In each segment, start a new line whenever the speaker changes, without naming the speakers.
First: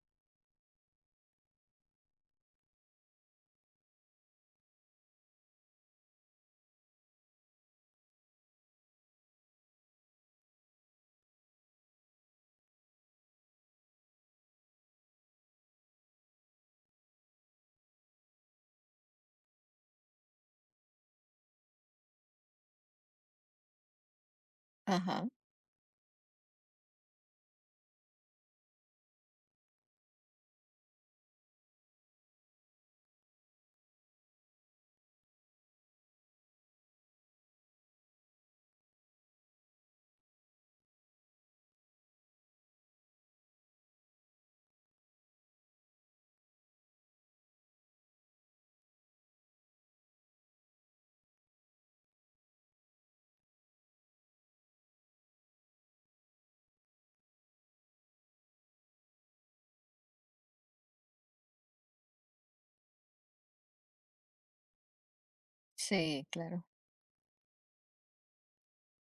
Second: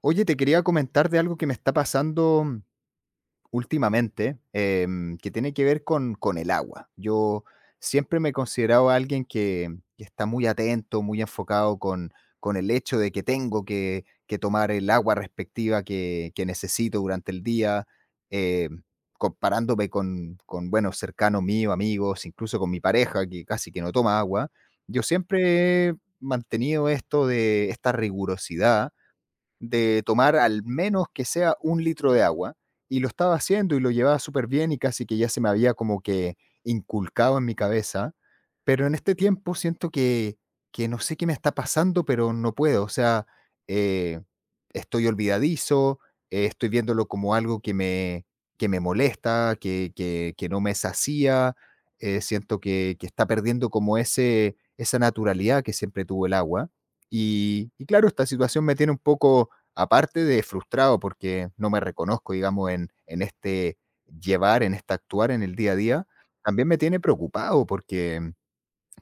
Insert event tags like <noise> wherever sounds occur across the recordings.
Oye, te quería comentar de algo que me está pasando últimamente, que tiene que ver con el agua. Yo siempre me he considerado alguien que está muy atento, muy enfocado con el hecho de que tengo que tomar el agua respectiva que necesito durante el día, eh, comparándome con, bueno, cercanos míos, amigos, incluso con mi pareja, que casi que no toma agua. Yo
Ajá,
siempre he mantenido esto de esta rigurosidad de tomar al menos que sea un litro de agua, y lo estaba haciendo y lo llevaba súper bien y casi que ya se me había como que inculcado en mi cabeza, pero en este tiempo siento que no sé qué me está pasando, pero no puedo, o sea, eh, estoy olvidadizo, estoy viéndolo como algo que me molesta, que no me sacía, siento que está perdiendo como esa naturalidad que siempre tuvo el agua. Y claro, esta situación me tiene un poco aparte de frustrado porque no me reconozco, digamos, en este llevar, en este actuar en el día a día,
sí, claro,
también me tiene preocupado porque,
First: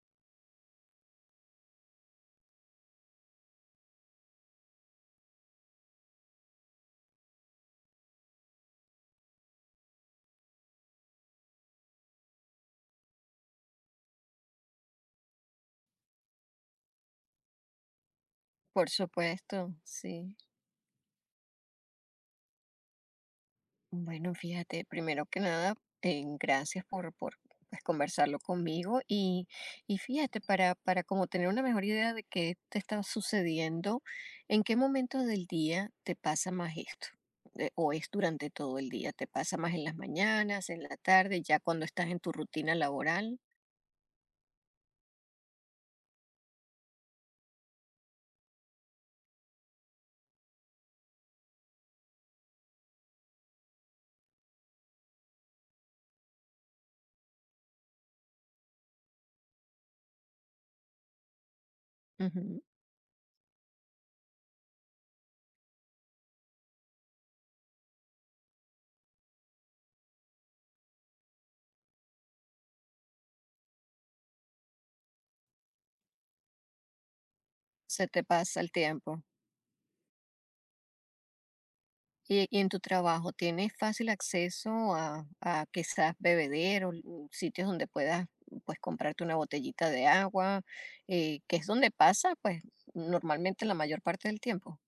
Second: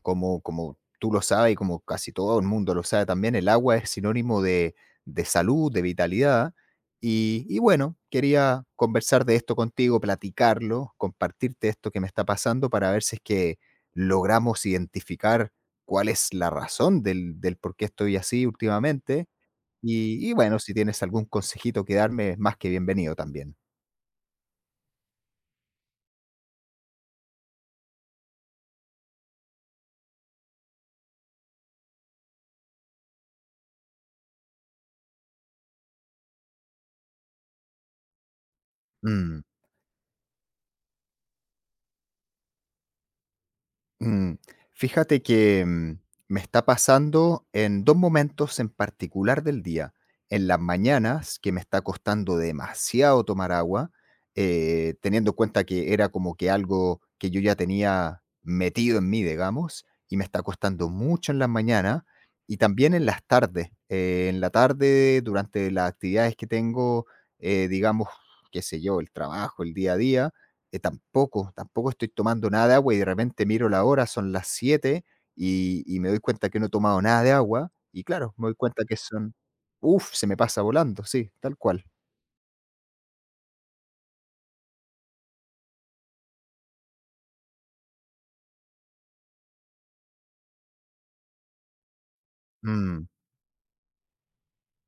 como tú lo sabes y como casi todo el mundo lo sabe también, el agua es sinónimo de salud, de vitalidad. Y bueno, quería conversar de esto contigo, platicarlo, compartirte esto que me está pasando para ver si es que logramos identificar cuál es la razón del por qué estoy así
por
últimamente
supuesto,
y
sí.
bueno, si tienes algún consejito que darme, más que bienvenido también.
Bueno, fíjate, primero que nada, gracias por pues, conversarlo conmigo y fíjate, para como tener una mejor idea de qué te está sucediendo, ¿en qué momento del día te pasa más esto? ¿O es durante todo el día? ¿Te
Mm.
pasa más en las mañanas, en la tarde, ya cuando estás en tu rutina laboral?
Mm, Fíjate que me está pasando en dos momentos en particular del día. En las mañanas, que me está costando demasiado tomar agua, teniendo en cuenta que era como que algo que yo ya tenía metido en mí, digamos, y me está costando mucho en las mañanas. Y
Ujú.
también en las tardes. En la tarde, durante las actividades que tengo, digamos, qué sé yo, el trabajo, el día a día tampoco estoy tomando nada de agua y de repente miro la hora, son las 7 y me doy cuenta que no he tomado nada de agua y
¿Se te
claro, me doy
pasa el
cuenta que
tiempo?
son, uff, se me pasa volando, sí, tal cual.
Y en tu trabajo, ¿tienes fácil acceso a quizás bebederos, sitios donde puedas pues comprarte una botellita de agua, que es donde pasa pues
Mm.
normalmente la mayor parte del tiempo?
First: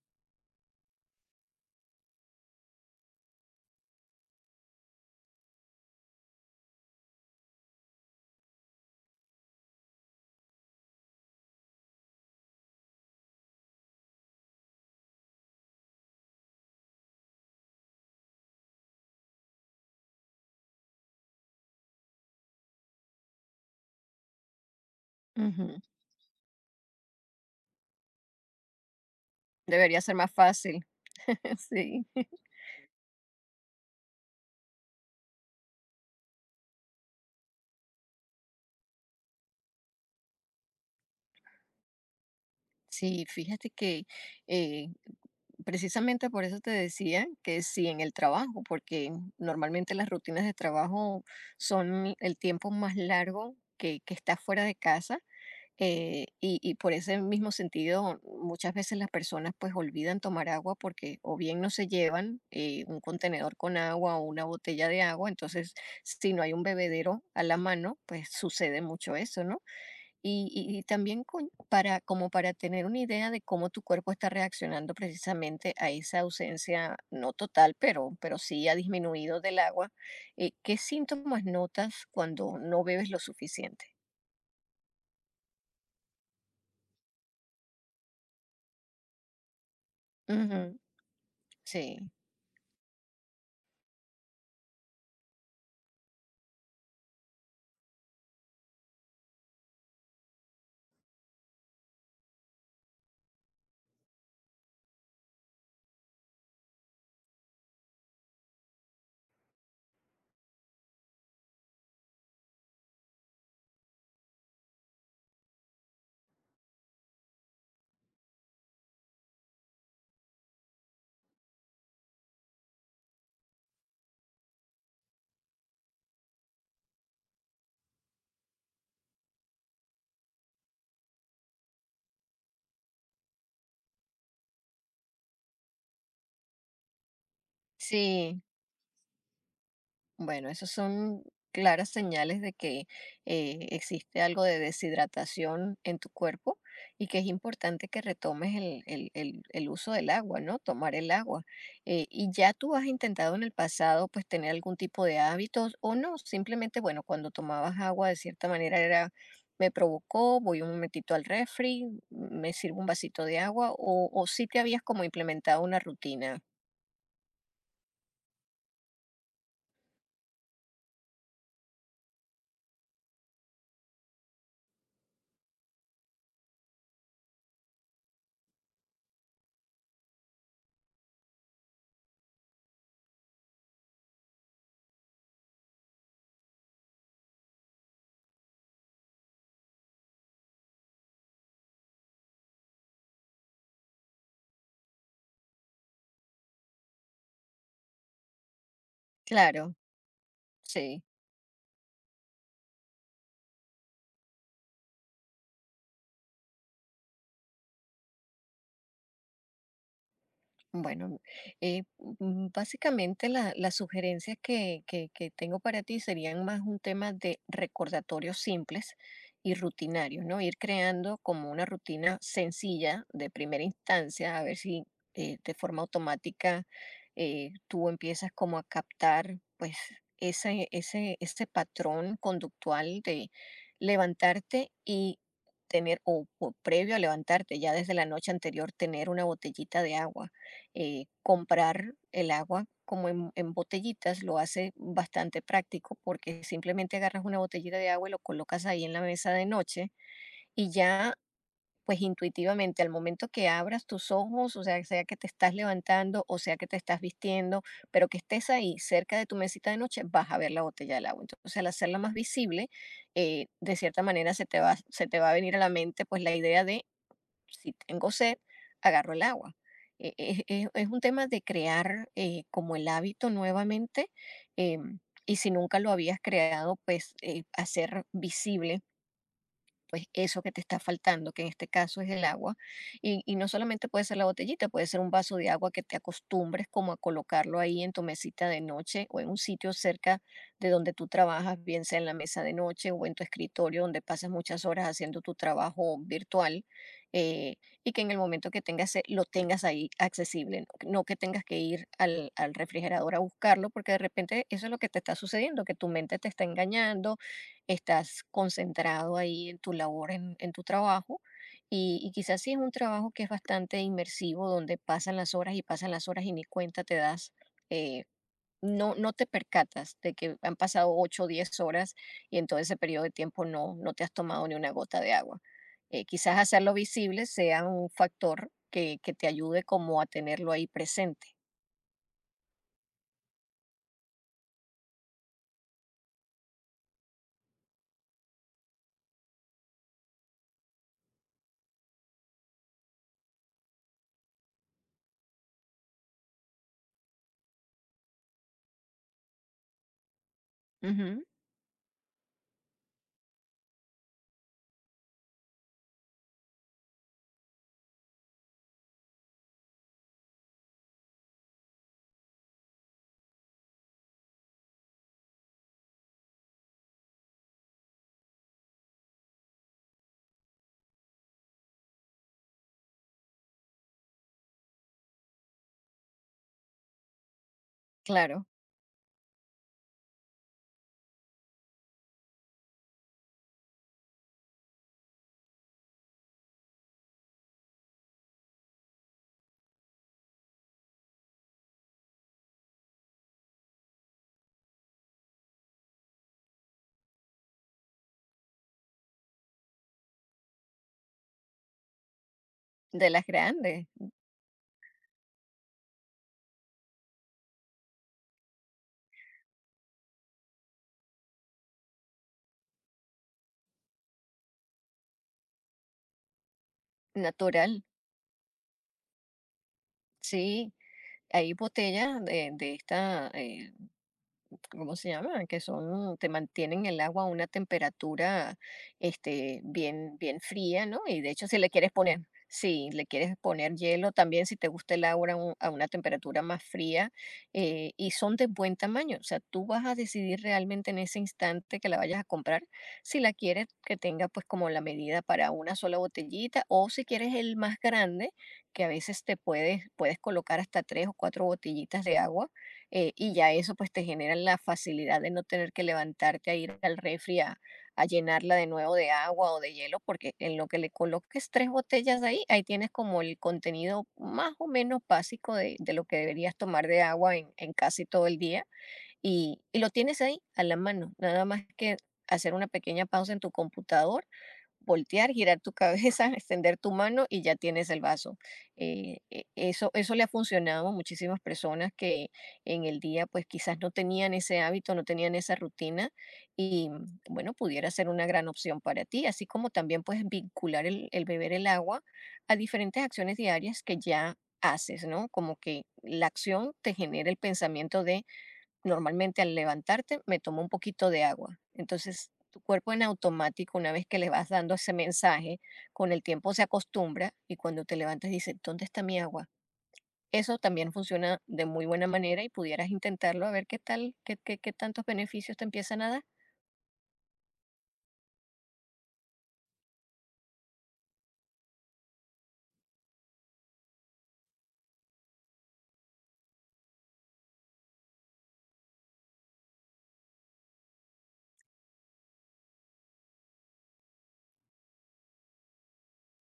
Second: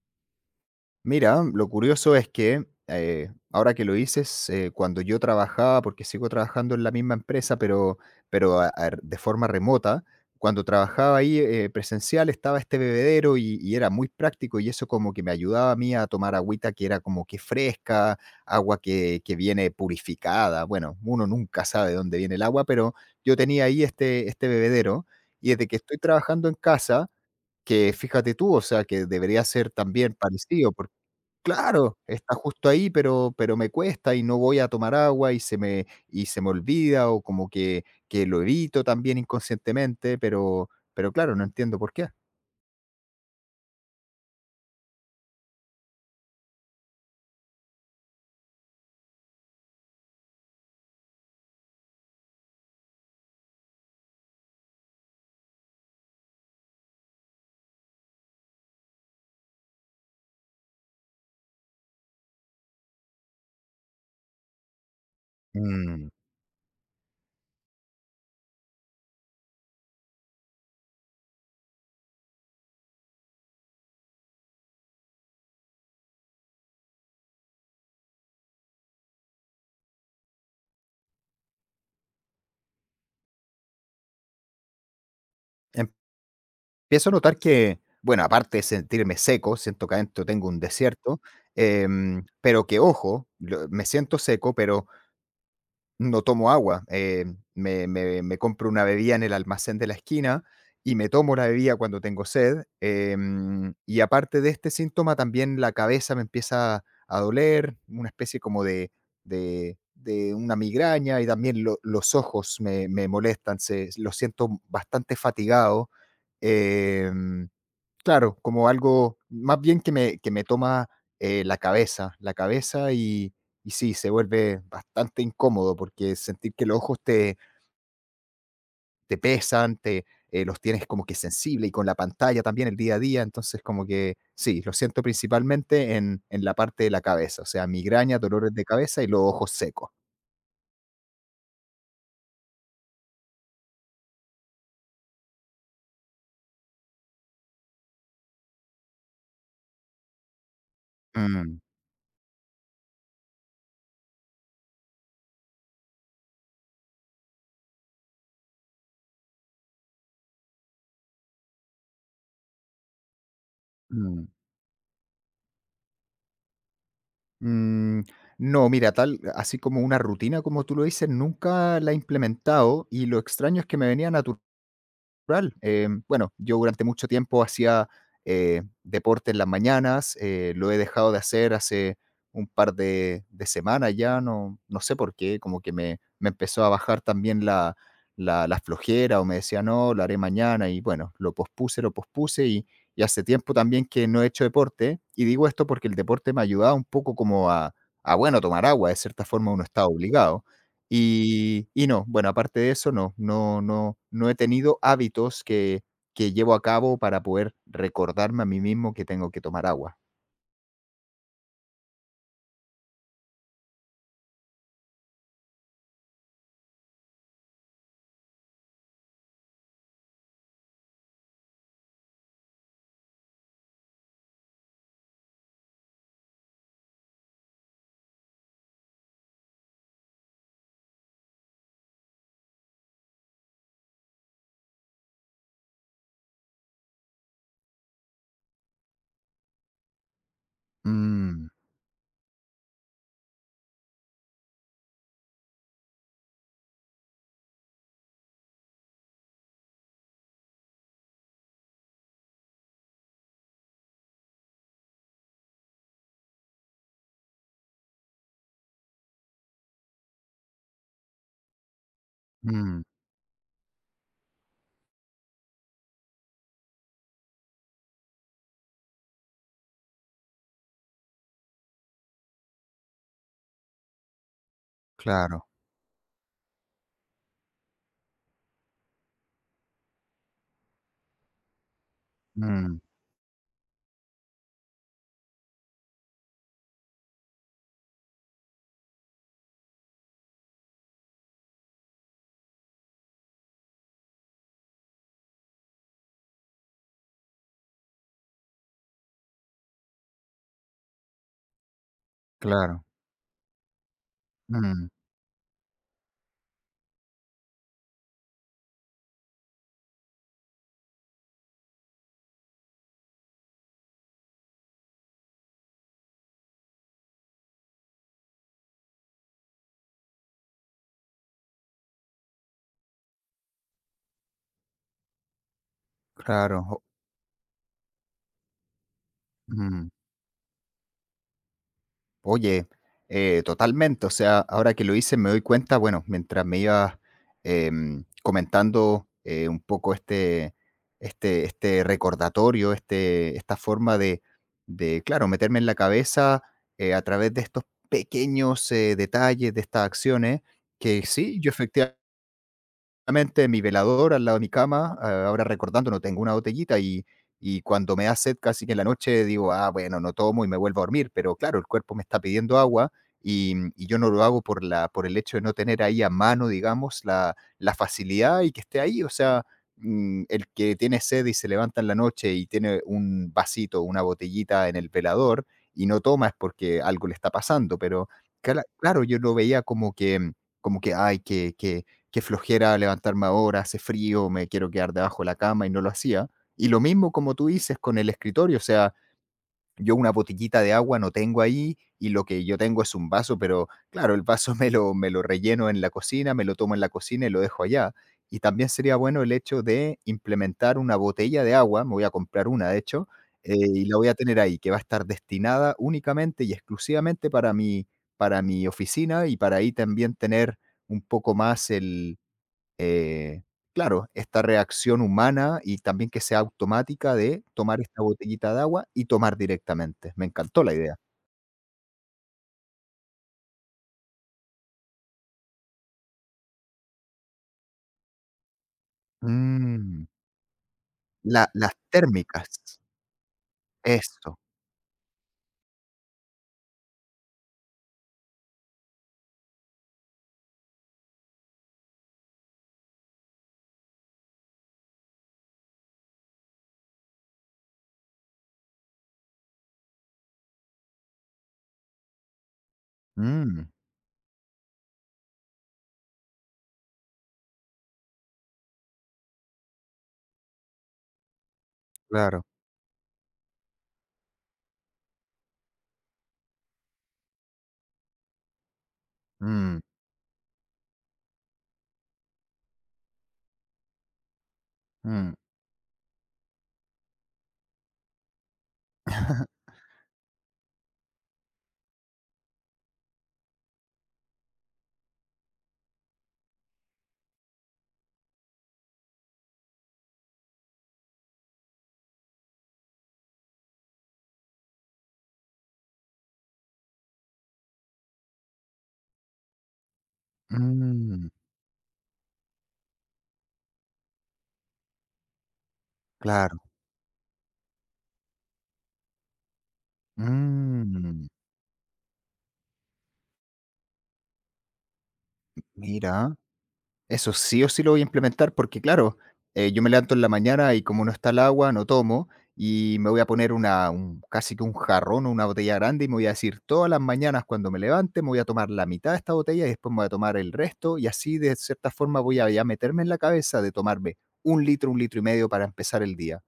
Mira, lo curioso es que, ahora que lo dices, cuando yo trabajaba, porque sigo trabajando en la misma empresa, pero de forma remota, cuando trabajaba ahí presencial, estaba este bebedero y era muy práctico, y eso como que me ayudaba a mí a tomar agüita que era como que fresca, agua que viene purificada. Bueno, uno nunca sabe dónde viene el agua, pero yo tenía ahí este bebedero, y desde que
Ujú.
estoy trabajando en casa, que fíjate tú, o sea, que debería ser
Debería
también
ser más
parecido.
fácil. <laughs>
Claro,
Sí,
está justo ahí, pero me cuesta y no voy a tomar agua y se me olvida, o como que lo evito también inconscientemente, pero claro, no entiendo por qué.
sí, fíjate que eh, precisamente por eso te decía que sí en el trabajo, porque normalmente las rutinas de trabajo son el tiempo más largo que estás fuera de casa. Y, y por ese mismo sentido, muchas veces las personas pues olvidan tomar agua porque o bien no se llevan un contenedor con agua o una botella de agua, entonces
Mm,
si no hay un bebedero a la mano, pues sucede mucho eso, ¿no? Y, y también para, como para tener una idea de cómo tu cuerpo está reaccionando precisamente a esa ausencia, no total, pero sí ha disminuido del agua, ¿qué síntomas notas cuando no bebes lo suficiente?
Empiezo a notar que, bueno, aparte de sentirme seco, siento que adentro tengo un
Ujú,
desierto,
sí.
pero que ojo, lo me siento seco, pero no tomo agua, me compro una bebida en el almacén de la esquina y me tomo la bebida cuando tengo sed, y aparte de este síntoma, también la cabeza me empieza a doler, una especie como de una migraña, y también lo los ojos me molestan, se los siento bastante fatigado. em, Claro, como algo más bien que me toma, la cabeza, la cabeza, y sí, se vuelve bastante incómodo, porque sentir que los ojos te pesan, te los tienes como que sensible y con la pantalla también el día a día, entonces como que sí, lo siento principalmente en la parte de la cabeza, o sea, migraña,
Sí,
dolores de cabeza y los ojos secos.
bueno, esos son claras señales de que existe algo de deshidratación en tu cuerpo y que es importante que retomes el, el uso del agua, ¿no? Tomar el agua.
Mm,
Y ya tú has intentado en el pasado, pues, tener algún tipo de hábitos o no, simplemente, bueno, cuando tomabas agua de cierta manera era, me provocó, voy un momentito al refri, me sirvo un vasito de agua o
mm,
sí te habías como implementado una rutina.
mm, no, mira, tal así como una rutina, como tú lo dices, nunca la he implementado y lo extraño es que me venía natural, natural. Bueno, yo durante mucho tiempo hacía deporte en las mañanas, lo he dejado de hacer hace un par de semanas ya, no, no sé por qué, como que me empezó a bajar también la flojera, o me decía: "No, lo haré mañana", y bueno, lo pospuse, lo pospuse, y hace tiempo también que no he hecho deporte. Y digo esto porque el deporte me ayudaba un poco como a bueno, tomar agua, de cierta forma uno
Claro,
está obligado.
sí.
Y no, bueno, aparte de eso, no, no he tenido hábitos que llevo a cabo para poder recordarme a mí mismo que tengo que tomar agua.
Bueno, eh, básicamente las sugerencias que, que tengo para ti serían más un tema de recordatorios simples y rutinarios, ¿no? Ir creando como una rutina sencilla de primera instancia, a ver si de forma automática tú empiezas como a captar pues ese patrón conductual de levantarte y tener, o previo a levantarte, ya desde la noche anterior, tener una botellita de agua,
Mm,
comprar el agua como en botellitas lo hace bastante práctico porque simplemente agarras una botellita de agua y lo colocas ahí en la mesa de noche y ya pues intuitivamente al momento que abras tus ojos, o sea, sea que te estás levantando o sea que te estás vistiendo, pero que estés ahí cerca de tu mesita de noche, vas a ver la botella del agua. Entonces, al hacerla más visible,
mm,
de cierta manera se te va a venir a la mente pues la idea de si tengo sed, agarro el agua. Es un tema de crear como el hábito nuevamente, em, y
claro.
si nunca lo habías creado, pues hacer visible pues eso que te está faltando, que en este caso es el agua.
Mm,
Y no solamente puede ser la botellita, puede ser un vaso de agua que te acostumbres como a colocarlo ahí en tu mesita de noche o en un sitio cerca de donde tú trabajas, bien sea en la mesa de noche o en tu escritorio donde pasas muchas horas haciendo tu trabajo virtual, eh, y que en el momento que tengas lo tengas ahí accesible, no, no que tengas que ir al, al
claro.
refrigerador a buscarlo porque de repente eso es lo
Mm,
que te está sucediendo, que tu mente te está engañando, estás concentrado ahí en tu labor, en tu trabajo, y quizás sí es un trabajo que es bastante inmersivo, donde pasan las horas y pasan las horas y ni cuenta te das, eh, no, no te percatas de que han pasado 8 o 10 horas y en todo ese periodo de tiempo no, no te has tomado ni una gota de agua. Quizás
claro.
hacerlo
O
visible sea un factor que te ayude
mm.
como a tenerlo ahí presente.
Oye, totalmente. O sea, ahora que lo hice me doy cuenta, bueno, mientras me ibas comentando un poco este recordatorio, esta forma de, claro, meterme en la cabeza a través de estos pequeños detalles, de estas acciones, que
Ujú,
sí, yo efectivamente mi velador al lado de mi cama, ah, ahora recordando, no tengo una botellita, y cuando me da sed casi que en la noche digo: "Ah, bueno, no tomo y me vuelvo a dormir", pero claro, el cuerpo me está pidiendo agua y yo no lo hago por la por el hecho de no tener ahí a mano, digamos, la facilidad y que esté ahí, o sea, el que tiene sed y se levanta en la noche y tiene un vasito, una botellita en el velador y no toma, es porque algo le está pasando. Pero
claro,
cala claro, yo lo veía como que como que: "Ay, que qué flojera levantarme ahora, hace frío, me quiero quedar debajo de la cama", y no lo hacía. Y lo mismo como tú dices con el escritorio, o sea, yo una botellita de agua no tengo ahí, y lo que yo tengo es un vaso, pero claro, el vaso <laughs> me lo relleno en la cocina, me lo tomo en la cocina y lo dejo allá. Y también sería bueno el hecho de implementar una botella de agua, me voy a comprar una de hecho,
de las grandes,
y la voy a tener ahí, que va a estar destinada únicamente y exclusivamente para mi, oficina, y para ahí también tener un poco más el, eh, claro, esta reacción humana y también que sea automática de
natural,
tomar esta botellita de agua y tomar directamente. Me encantó
sí.
la idea.
Hay botellas de esta, ¿cómo se llama? Que son, te mantienen el agua a una temperatura, este,
Mm,
bien, bien fría, ¿no? Y de hecho,
la
si le
las
quieres poner,
térmicas,
si le quieres poner hielo
eso.
también, si te gusta el agua a a una temperatura más fría, y son de buen tamaño. O sea, tú vas a decidir realmente en ese instante que la vayas a comprar, si la quieres que tenga pues como la medida para una sola botellita, o si quieres el más grande, que a veces te puedes, puedes colocar hasta tres o cuatro botellitas de agua, y ya
Mm,
eso pues te genera la facilidad de no tener que levantarte a ir al refri a llenarla de nuevo de agua o de hielo, porque en lo que le coloques tres botellas
claro.
ahí, ahí tienes como el contenido más o menos básico de lo que deberías tomar de agua en casi todo el día
Mm,
y lo tienes ahí a la mano, nada más que hacer una pequeña pausa en tu computador, voltear,
mm.
girar tu cabeza, <laughs> extender tu mano y ya tienes el vaso.
<laughs>
Eso, eso le ha funcionado a muchísimas personas que en el día pues quizás no tenían ese hábito, no tenían esa rutina y bueno, pudiera ser una gran opción para ti, así como también puedes vincular el beber el agua a diferentes acciones diarias que ya haces, ¿no? Como que la acción te genera el pensamiento de normalmente al levantarte me tomo un poquito de
Mm,
agua. Entonces, tu cuerpo en automático, una vez que le vas dando ese mensaje, con el tiempo
claro.
se acostumbra y cuando te levantas dice, ¿dónde está mi agua? Eso también
Mm,
funciona de muy buena manera y pudieras intentarlo a ver qué tal, qué, qué, qué tantos beneficios te empiezan a dar.
Mira, eso sí o sí lo voy a implementar porque, claro, yo me levanto en la mañana y como no está el agua, no tomo, y me voy a poner casi que un jarrón o una botella grande, y me voy a decir todas las mañanas cuando me levante: me voy a tomar la mitad de esta botella y después me voy a tomar el resto, y así de cierta forma voy a ya meterme en la cabeza de tomarme un litro y medio para empezar el día.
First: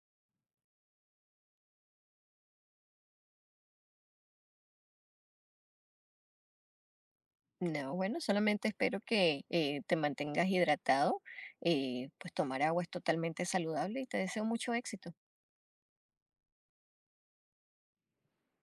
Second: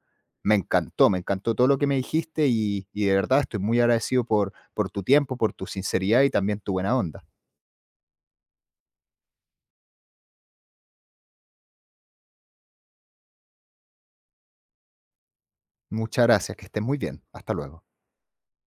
Me encantó todo lo que me dijiste, y de verdad estoy muy agradecido por tu tiempo, por tu sinceridad y también tu buena onda.
No, bueno, solamente espero que te mantengas hidratado. Pues tomar agua es totalmente saludable y te deseo mucho éxito.
Muchas gracias, que estés muy bien. Hasta luego.